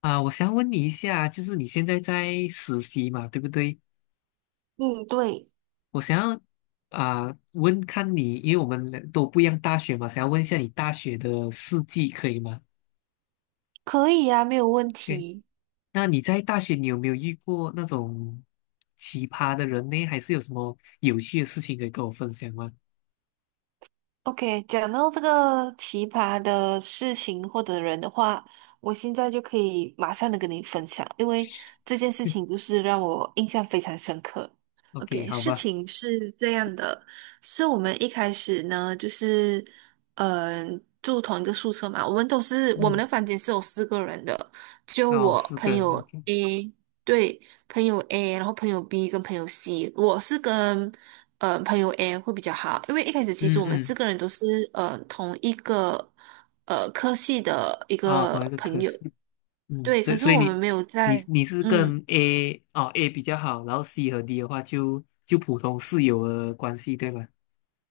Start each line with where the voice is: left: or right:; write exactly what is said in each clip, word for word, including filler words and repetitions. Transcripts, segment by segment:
left: 啊，我想要问你一下，就是你现在在实习嘛，对不对？
right: 嗯，对，
left: 我想要啊问看你，因为我们两都不一样大学嘛，想要问一下你大学的事迹，可以吗
right: 可以呀，没有问
left: ？OK，
right: 题。
left: 那你在大学你有没有遇过那种奇葩的人呢？还是有什么有趣的事情可以跟我分享吗
right: OK,讲到这个奇葩的事情或者人的话，我现在就可以马上的跟你分享，因为这件事情就是让我印象非常深刻。
left: ？OK，
right: OK,
left: 好
right: 事
left: 吧，
right: 情是这样的，是我们一开始呢，就是嗯、呃住同一个宿舍嘛，我们都是我们
left: 嗯，
right: 的房间是有四个人的，就
left: 哦，
right: 我
left: 四个
right: 朋
left: 人
right: 友
left: ，OK，
right: A。对，朋友 A,然后朋友 B 跟朋友 C,我是跟呃朋友 A 会比较好，因为一开始其实
left: 嗯
right: 我们四
left: 嗯，
right: 个人都是呃同一个呃科系的一
left: 哦，同一
right: 个
left: 个
right: 朋
left: 科
right: 友，
left: 室，嗯，
right: 对，
left: 所
right: 可
left: 以
right: 是
left: 所以
right: 我们
left: 你
right: 没有
left: 你
right: 在
left: 你是
right: 嗯。
left: 跟 A 哦 A 比较好，然后 C 和 D 的话就就普通室友的关系，对吧？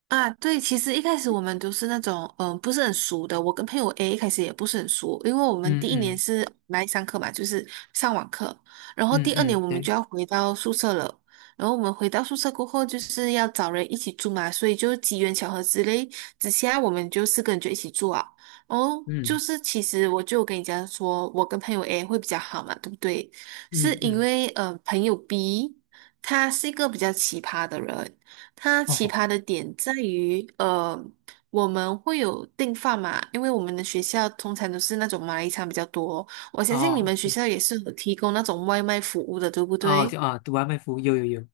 right: 啊，对，其实一开始我们都是那种，嗯、不是很熟的。我跟朋友 A 一开始也不是很熟，因为我们
left: 嗯
right: 第一年
left: 嗯
right: 是来上课嘛，就是上网课，然后
left: 嗯
right: 第二年
left: 嗯，
right: 我们
left: 对，
right: 就要回到宿舍了。然后我们回到宿舍过后，就是要找人一起住嘛，所以就机缘巧合之类之下，我们就四个人就一起住啊。哦，就
left: 嗯
right: 是其实我就跟你讲说，我跟朋友 A 会比较好嘛，对不对？是
left: 嗯
right: 因
left: 嗯，
right: 为呃，朋友 B 他是一个比较奇葩的人，它奇
left: 哦
right: 葩的点在于，呃，我们会有订饭嘛，因为我们的学校通常都是那种马来餐比较多，我相信你
left: 哦，
right: 们学
left: 对，
right: 校也是有提供那种外卖服务的，对不
left: 哦，
right: 对？
left: 就啊，读完卖服务有有有，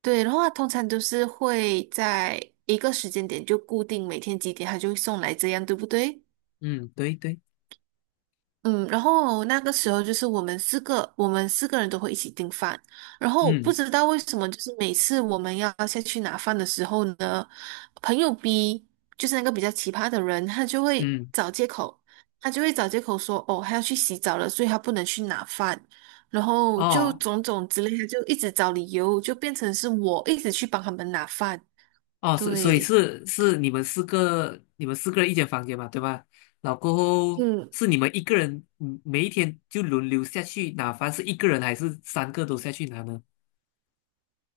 right: 对，然后它通常都是会在一个时间点就固定每天几点，他就会送来这样，对不对？
left: 嗯，对对，
right: 嗯，然后那个时候就是我们四个，我们四个人都会一起订饭。然后不
left: 嗯
right: 知道为什么，就是每次我们要下去拿饭的时候呢，朋友 B 就是那个比较奇葩的人，他就会
left: 嗯，
right: 找借口，他就会找借口说，哦，他要去洗澡了，所以他不能去拿饭。然后就
left: 哦
right: 种种之类他就一直找理由，就变成是我一直去帮他们拿饭。
left: 哦，所以所以
right: 对，
left: 是是你们四个你们四个人一间房间嘛，对吧？然后过后
right: 嗯，
left: 是你们一个人，嗯每一天就轮流下去拿饭，是一个人还是三个都下去拿呢？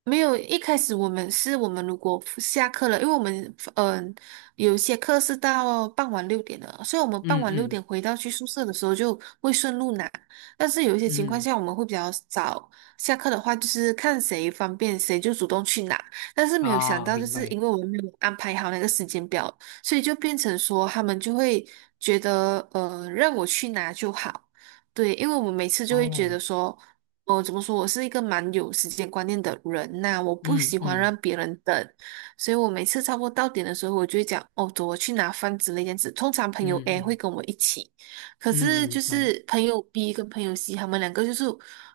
right: 没有，一开始我们是我们如果下课了，因为我们嗯、呃有一些课是到傍晚六点的，所以我们傍
left: 嗯
right: 晚六
left: 嗯
right: 点回到去宿舍的时候就会顺路拿。但是有一些情况
left: 嗯。
right: 下我们会比较早下课的话，就是看谁方便谁就主动去拿。但是没有想
left: 啊，
right: 到，就
left: 明
right: 是
left: 白。
right: 因为我们没有安排好那个时间表，所以就变成说他们就会觉得呃让我去拿就好。对，因为我们每次就会觉
left: 哦，
right: 得说。哦，呃怎么说？我是一个蛮有时间观念的人呐、我不
left: 嗯
right: 喜欢
left: 嗯
right: 让别人等，所以我每次差不多到点的时候，我就会讲哦，走，我去拿饭之类这样子。通常朋友
left: 嗯
right: A 会
left: 嗯
right: 跟我一起，可是
left: 嗯嗯，
right: 就
left: 好的。
right: 是朋友 B 跟朋友 C 他们两个就是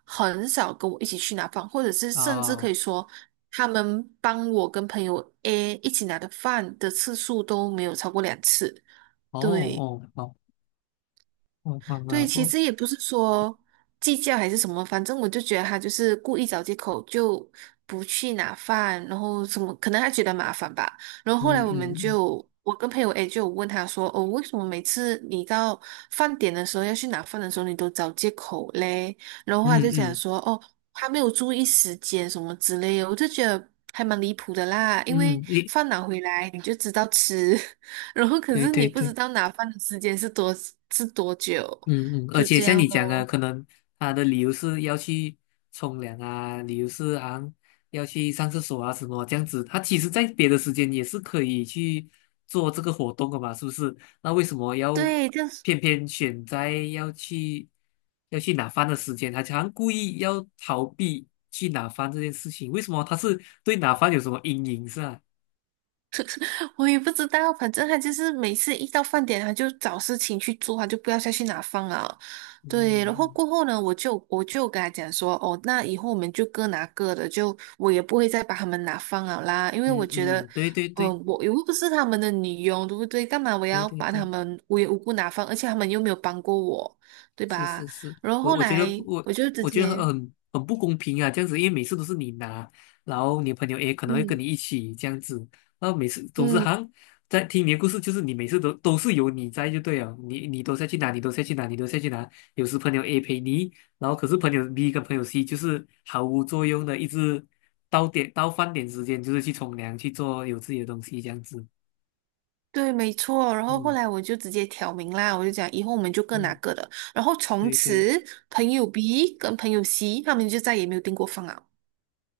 right: 很少跟我一起去拿饭，或者是
left: 啊，
right: 甚至可以
left: 哦
right: 说他们帮我跟朋友 A 一起拿的饭的次数都没有超过两次。对。
left: 哦，好，好，好，
right: 对，
left: 然
right: 其
left: 后，
right: 实也不是说计较还是什么，反正我就觉得他就是故意找借口，就不去拿饭，然后什么，可能他觉得麻烦吧。然后后来
left: 嗯
right: 我们
left: 嗯
right: 就，我跟朋友 A 就有问他说，哦，为什么每次你到饭点的时候要去拿饭的时候，你都找借口嘞？然后他
left: 嗯
right: 就讲
left: 嗯
right: 说，哦，他没有注意时间什么之类的，我就觉得。还蛮离谱的啦，因
left: 嗯
right: 为
left: 嗯，一，
right: 饭拿回来你就知道吃，然后可
left: 对
right: 是
left: 对
right: 你不知
left: 对。
right: 道拿饭的时间是多是多久。
left: 嗯嗯，而
right: 就
left: 且
right: 这
left: 像
right: 样
left: 你讲的，
right: 咯。
left: 可能他的理由是要去冲凉啊，理由是好像要去上厕所啊什么这样子。他其实在别的时间也是可以去做这个活动的嘛，是不是？那为什么要
right: 对，但是
left: 偏偏选在要去要去拿饭的时间？他好像故意要逃避去拿饭这件事情，为什么他是对拿饭有什么阴影是吧？
right: 我也不知道，反正他就是每次一到饭点，他就找事情去做，他就不要再去拿饭了。对，然后
left: 嗯
right: 过后呢，我就我就跟他讲说，哦，那以后我们就各拿各的，就我也不会再把他们拿饭了啦，因为我
left: 嗯
right: 觉得，
left: 嗯嗯，对对对
right: 嗯、我又不是他们的女佣，对不对？干嘛我
left: 对
right: 要
left: 对
right: 把他
left: 对。
right: 们无缘无故拿饭，而且他们又没有帮过我，对
left: 是
right: 吧？
left: 是是，
right: 然后
left: 我
right: 后
left: 我觉得
right: 来
left: 不我
right: 我就直
left: 我觉得
right: 接，
left: 很很不公平啊，这样子，因为每次都是你拿，然后你的朋友诶可能会跟
right: 嗯。
left: 你一起这样子，然后每次总是好
right: 嗯，
left: 像在听你的故事，就是你每次都都是有你在就对了，你你都下去拿，你都下去拿，你都下去拿，有时朋友 A 陪你，然后可是朋友 B 跟朋友 C 就是毫无作用的，一直到点到饭点时间就是去冲凉去做有自己的东西这样子，
right: 对，没错。然后后
left: 嗯
right: 来我就直接挑明啦，我就讲以后我们就各拿
left: 嗯，
right: 各的。然后从
left: 对对。
right: 此，朋友 B 跟朋友 C 他们就再也没有订过饭了，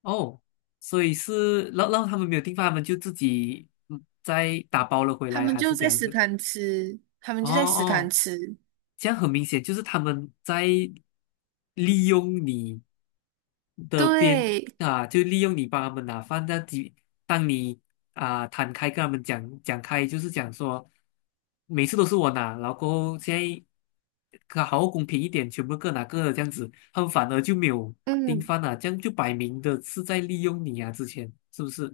left: 哦，所以是让让他们没有地方，他们就自己嗯再打包了回
right: 他
left: 来，
right: 们
left: 还
right: 就
left: 是这
right: 在
left: 样
right: 食
left: 子？
right: 堂吃，他们
left: 哦
right: 就在食堂
left: 哦，
right: 吃。
left: 这样很明显就是他们在利用你的边
right: 对，
left: 啊，就利用你帮他们拿饭。那几当你啊摊开跟他们讲讲开，就是讲说每次都是我拿，然后过后现在可好好公平一点，全部各拿各的这样子，他们反而就没有订
right: 嗯。
left: 饭了，这样就摆明的是在利用你啊，之前是不是？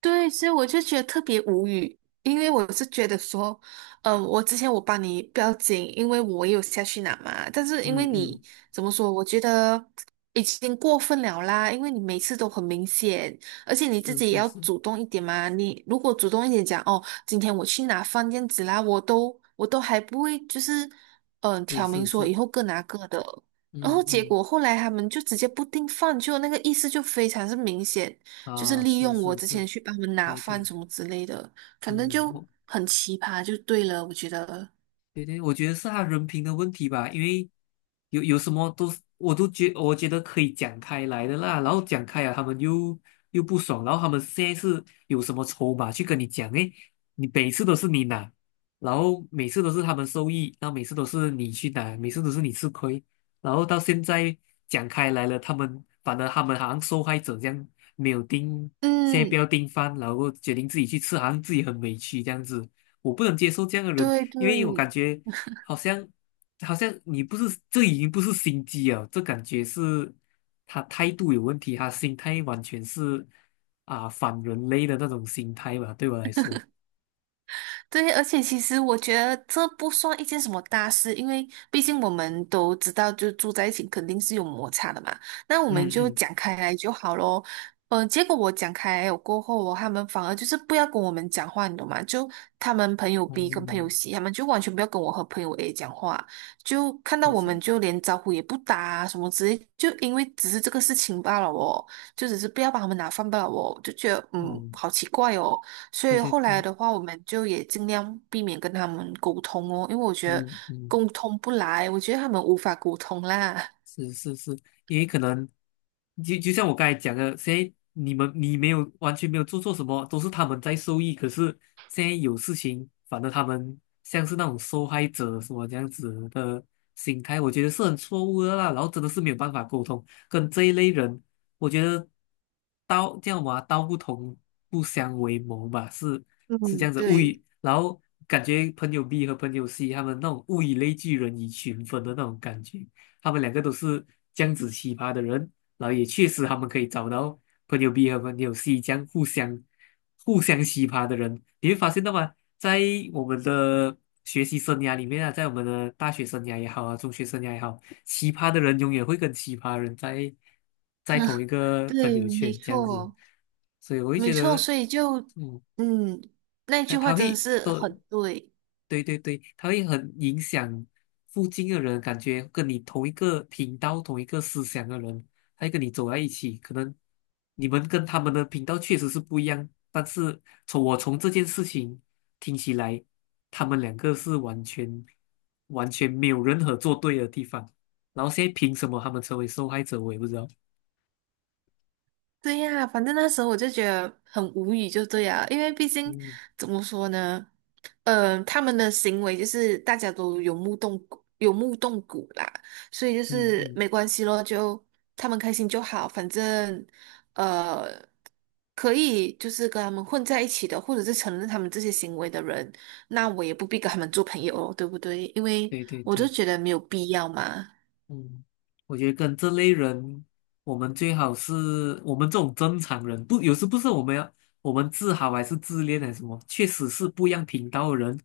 right: 对，所以我就觉得特别无语，因为我是觉得说，呃，我之前我帮你不要紧，因为我也有下去拿嘛，但是因
left: 嗯
right: 为你
left: 嗯，
right: 怎么说，我觉得已经过分了啦，因为你每次都很明显，而且你自
left: 是
right: 己也
left: 是
right: 要
left: 是
right: 主动一点嘛，你如果主动一点讲，哦，今天我去拿放这样子啦，我都我都还不会就是，嗯、
left: 是
right: 挑明
left: 是
right: 说
left: 是，
right: 以后各拿各的，然
left: 嗯
right: 后结
left: 嗯，
right: 果后来他们就直接不订饭，就那个意思就非常是明显。就是
left: 啊，
right: 利
left: 是
right: 用我
left: 是
right: 之
left: 是，
right: 前去帮他们拿
left: 对对
right: 饭什
left: 对。
right: 么之类的，反正
left: 嗯，
right: 就
left: 我
right: 很奇葩，就对了，我觉得。
left: 对对，我觉得是他人品的问题吧，因为有有什么都是我都觉我觉得可以讲开来的啦，然后讲开了，他们又又不爽，然后他们现在是有什么筹码去跟你讲？诶，你每次都是你拿，然后每次都是他们受益，然后每次都是你去拿，每次都是你吃亏，然后到现在讲开来了，他们反而他们好像受害者这样，没有盯，现在不
right: 嗯，
left: 要盯饭，然后决定自己去吃，好像自己很委屈这样子，我不能接受这样的人。
right: 对
left: 因为我感
right: 对，
left: 觉好像好像你不是，这已经不是心机了，这感觉是他态度有问题，他心态完全是啊、反人类的那种心态吧，对我来说，
right: 对，而且其实我觉得这不算一件什么大事，因为毕竟我们都知道，就住在一起肯定是有摩擦的嘛。那我们
left: 嗯
right: 就
left: 嗯，
right: 讲开来就好咯。嗯，结果我讲开来过后哦，他们反而就是不要跟我们讲话，你懂吗？就他们朋友
left: 哦，
right: B 跟朋友 C,他们就完全不要跟我和朋友 A 讲话，就看到
left: 就
right: 我们
left: 是，
right: 就连招呼也不打啊，什么之类，就因为只是这个事情罢了哦，就只是不要把他们拿饭罢了哦，就觉得
left: 哦，
right: 嗯，好奇怪哦。所
left: 对
right: 以
left: 对
right: 后来
left: 对，
right: 的话，我们就也尽量避免跟他们沟通哦，因为我觉得
left: 嗯嗯。
right: 沟通不来，我觉得他们无法沟通啦。
left: 是是是，因为可能就就像我刚才讲的，现在你们你没有完全没有做错什么，都是他们在受益。可是现在有事情，反而他们像是那种受害者什么这样子的心态，我觉得是很错误的啦。然后真的是没有办法沟通，跟这一类人，我觉得道叫嘛，道不同不相为谋吧，是是这
right: 嗯，
left: 样子。物
right: 对
left: 以，然后感觉朋友 B 和朋友 C 他们那种物以类聚，人以群分的那种感觉。他们两个都是这样子奇葩的人，然后也确实他们可以找到朋友 B 和朋友 C 这样互相互相奇葩的人。你会发现到吗？在我们的学习生涯里面啊，在我们的大学生涯也好啊，中学生涯也好，奇葩的人永远会跟奇葩人在在同一个朋
right: 对，
left: 友
right: 没
left: 圈这样子，
right: 错
left: 所以我会
right: 没
left: 觉
right: 错，
left: 得，
right: 所以就
left: 嗯，
right: 嗯，那句
left: 但
right: 话
left: 他
right: 真的
left: 会
right: 是
left: 多。
right: 很对。
left: 对对对，他会很影响附近的人，感觉跟你同一个频道、同一个思想的人，他会跟你走在一起。可能你们跟他们的频道确实是不一样，但是从我从这件事情听起来，他们两个是完全完全没有任何做对的地方。然后现在凭什么他们成为受害者，我也不知道。
right: 对呀，反正那时候我就觉得很无语，就对呀，因为毕竟
left: 嗯
right: 怎么说呢，嗯、他们的行为就是大家都有目共睹，有目共睹啦，所以就
left: 嗯
right: 是
left: 嗯，
right: 没关系咯，就他们开心就好，反正呃，可以就是跟他们混在一起的，或者是承认他们这些行为的人，那我也不必跟他们做朋友哦，对不对？因为
left: 对对
right: 我就
left: 对。
right: 觉得没有必要嘛。
left: 嗯，我觉得跟这类人，我们最好是我们这种正常人，不，有时不是我们要我们自豪还是自恋还是什么，确实是不一样频道的人，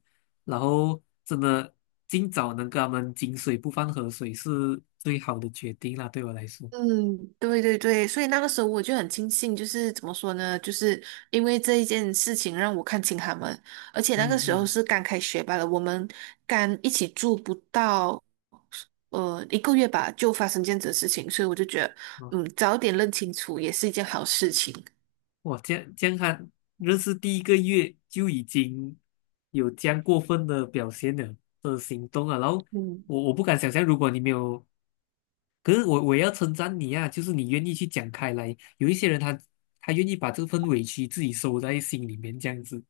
left: 然后真的尽早能跟他们井水不犯河水是最好的决定啦，对我来说。
right: 嗯，对对对，所以那个时候我就很庆幸，就是怎么说呢，就是因为这一件事情让我看清他们，而且那个
left: 嗯
right: 时候
left: 嗯，
right: 是刚开学罢了，我们刚一起住不到呃一个月吧，就发生这样子的事情，所以我就觉得，
left: 哦，
right: 嗯，早点认清楚也是一件好事情。
left: 哇，这样这样看，认识第一个月就已经有这样过分的表现了的行动啊。然后
right: 嗯。
left: 我我不敢想象，如果你没有。可是我我也要称赞你啊，就是你愿意去讲开来。有一些人他他愿意把这份委屈自己收在心里面，这样子。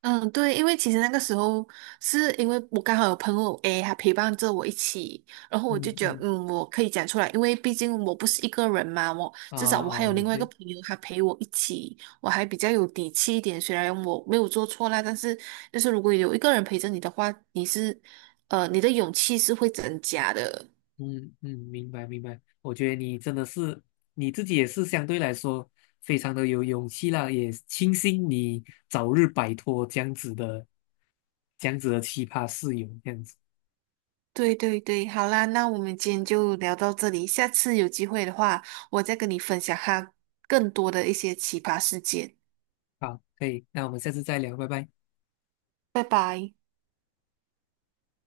right: 嗯，对，因为其实那个时候是因为我刚好有朋友 A,他陪伴着我一起，然后我就
left: 嗯
right: 觉得，
left: 嗯，
right: 嗯，我可以讲出来，因为毕竟我不是一个人嘛，我
left: 啊、
right: 至少我还
left: 啊、
right: 有
left: 也
right: 另外一个
left: 对。
right: 朋友，他陪我一起，我还比较有底气一点。虽然我没有做错啦，但是就是如果有一个人陪着你的话，你是，呃，你的勇气是会增加的。
left: 嗯嗯，明白明白。我觉得你真的是你自己也是相对来说非常的有勇气啦，也庆幸你早日摆脱这样子的这样子的奇葩室友，这样子。
right: 对对对，好啦，那我们今天就聊到这里，下次有机会的话，我再跟你分享他更多的一些奇葩事件。
left: 好，可以，那我们下次再聊，拜拜。
right: 拜拜。